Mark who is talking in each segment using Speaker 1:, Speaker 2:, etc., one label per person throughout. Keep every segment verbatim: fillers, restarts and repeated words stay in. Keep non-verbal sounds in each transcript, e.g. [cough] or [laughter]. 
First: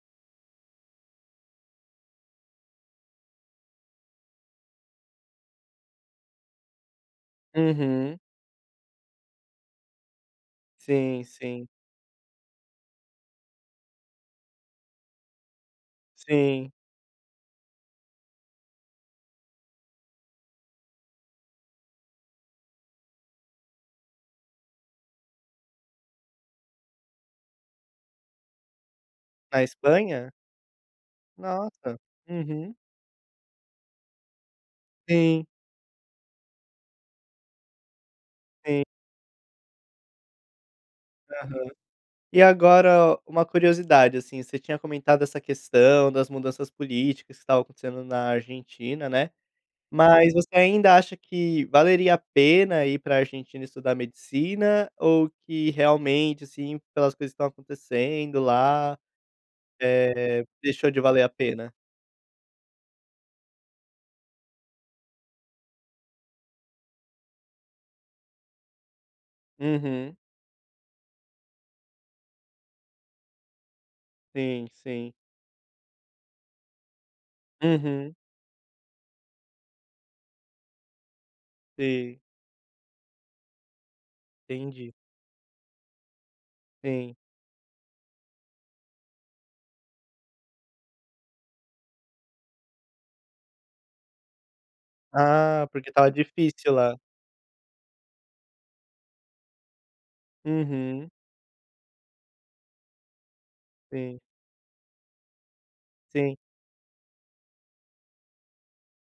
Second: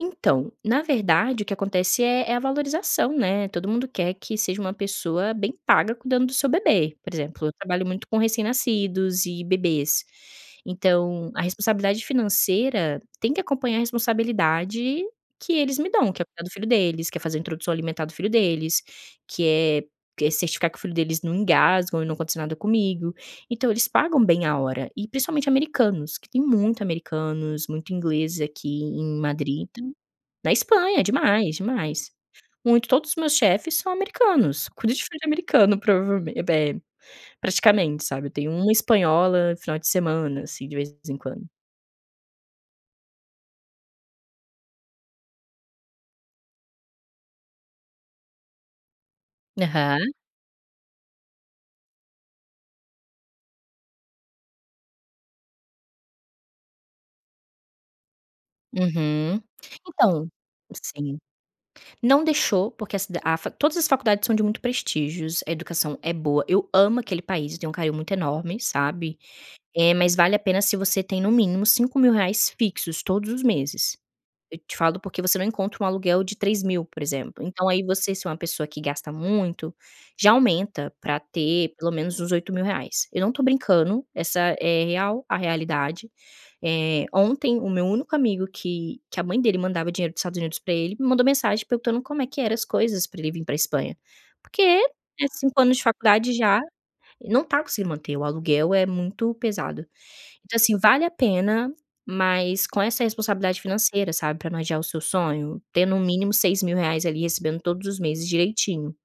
Speaker 1: Então, na verdade, o que acontece é é a valorização, né, todo mundo quer que seja uma pessoa bem paga cuidando do seu bebê. Por exemplo: eu trabalho muito com
Speaker 2: Uhum.
Speaker 1: recém-nascidos e bebês,
Speaker 2: Sim,
Speaker 1: então a
Speaker 2: sim.
Speaker 1: responsabilidade financeira tem que acompanhar a responsabilidade que eles me dão, que é cuidar do filho
Speaker 2: Sim.
Speaker 1: deles, que é fazer introdução alimentar do filho deles, que é que é certificar que o filho deles não engasgue ou não aconteça nada comigo. Então, eles pagam bem a hora, e principalmente americanos, que têm muito americanos, muito ingleses aqui em
Speaker 2: Na
Speaker 1: Madrid, enta
Speaker 2: Espanha?
Speaker 1: Na Espanha, é demais,
Speaker 2: Nossa!
Speaker 1: demais,
Speaker 2: Uhum.
Speaker 1: muito. Todos os meus chefes são americanos, cuido de filho de
Speaker 2: Sim.
Speaker 1: americano provavel eh, praticamente, sabe. Eu tenho uma
Speaker 2: Sim.
Speaker 1: espanhola, final de semana, assim, de vez em quando.
Speaker 2: Aham. E agora, uma curiosidade, assim: você tinha comentado essa questão das mudanças políticas que estavam acontecendo na Argentina, né.
Speaker 1: Aham.
Speaker 2: Mas você ainda acha que valeria a pena ir pra Argentina estudar medicina ou que realmente, assim, pelas coisas que estão acontecendo lá,
Speaker 1: Uhum. Então
Speaker 2: eh, deixou de
Speaker 1: sim.
Speaker 2: valer a pena?
Speaker 1: Não deixou, porque a cid a facu todas as faculdades são de muito prestígios. A educação é boa, eu amo aquele país, eu tenho um carinho muito enorme, sabe, eh, mas
Speaker 2: Uhum.
Speaker 1: vale a pena se você tem, no mínimo cinco mil reais fixos todos os meses. Eu
Speaker 2: Sim,
Speaker 1: te falo
Speaker 2: sim.
Speaker 1: porque você não encontra um aluguel de três mil, por exemplo. Então, aí você,
Speaker 2: Uhum.
Speaker 1: se é uma pessoa que gasta muito, já aumenta pra ter, pelo
Speaker 2: Sim.
Speaker 1: menos, uns oito mil reais. Eu não tô brincando, essa é
Speaker 2: Entendi.
Speaker 1: real a realidade. Eh,
Speaker 2: Sim.
Speaker 1: ontem o meu único amigo que que a mãe dele mandava dinheiro dos Estados Unidos pra ele me mandou mensagem perguntando como é que eram as coisas pra ele vir pra Espanha. Porque é cinco
Speaker 2: Ah,
Speaker 1: anos de
Speaker 2: porque estava
Speaker 1: faculdade já,
Speaker 2: difícil lá.
Speaker 1: ele não tá conseguindo manter, o aluguel é muito pesado. Então, assim, vale
Speaker 2: Uhum.
Speaker 1: a pena, mas com essa responsabilidade financeira,
Speaker 2: Sim.
Speaker 1: sabe, pra não adiar o seu sonho, ter, no mínimo,
Speaker 2: Sim.
Speaker 1: seis mil reais ali, recebendo todos os meses direitinho.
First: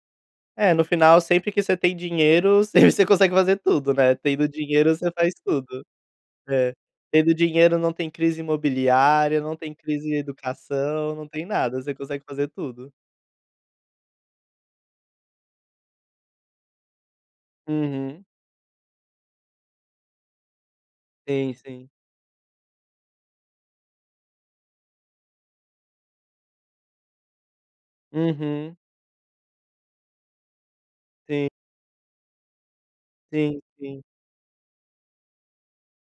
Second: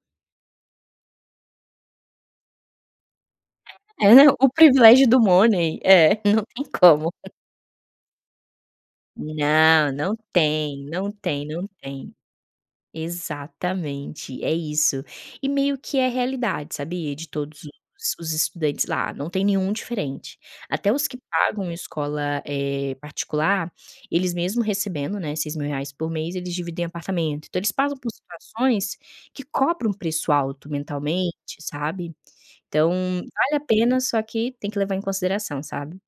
Speaker 2: É, no final, sempre que você tem dinheiro, sempre você consegue fazer tudo, né.
Speaker 1: [unintelligible]
Speaker 2: Tendo
Speaker 1: O
Speaker 2: dinheiro,
Speaker 1: privilégio
Speaker 2: você
Speaker 1: do
Speaker 2: faz
Speaker 1: money.
Speaker 2: tudo.
Speaker 1: É, não tem
Speaker 2: É.
Speaker 1: como.
Speaker 2: Tendo dinheiro não tem crise imobiliária, não tem
Speaker 1: Não,
Speaker 2: crise
Speaker 1: não
Speaker 2: em
Speaker 1: tem, não
Speaker 2: educação, não
Speaker 1: tem,
Speaker 2: tem
Speaker 1: não
Speaker 2: nada, você
Speaker 1: tem.
Speaker 2: consegue fazer tudo.
Speaker 1: Exatamente, é isso. E meio que é realidade, sabia. De todos os
Speaker 2: Uhum.
Speaker 1: os estudantes lá, não tem nenhum diferente. Até os que
Speaker 2: Sim,
Speaker 1: pagam uma
Speaker 2: sim.
Speaker 1: escola, eh, particular, eles, mesmo recebendo, né, seis mil reais por mês, eles dividem apartamento. Então, eles passam por
Speaker 2: Uhum.
Speaker 1: situações que cobram um preço alto mentalmente,
Speaker 2: Sim.
Speaker 1: sabe. Então, vale a
Speaker 2: Sim,
Speaker 1: pena,
Speaker 2: sim.
Speaker 1: só que tem que levar em consideração, sabe.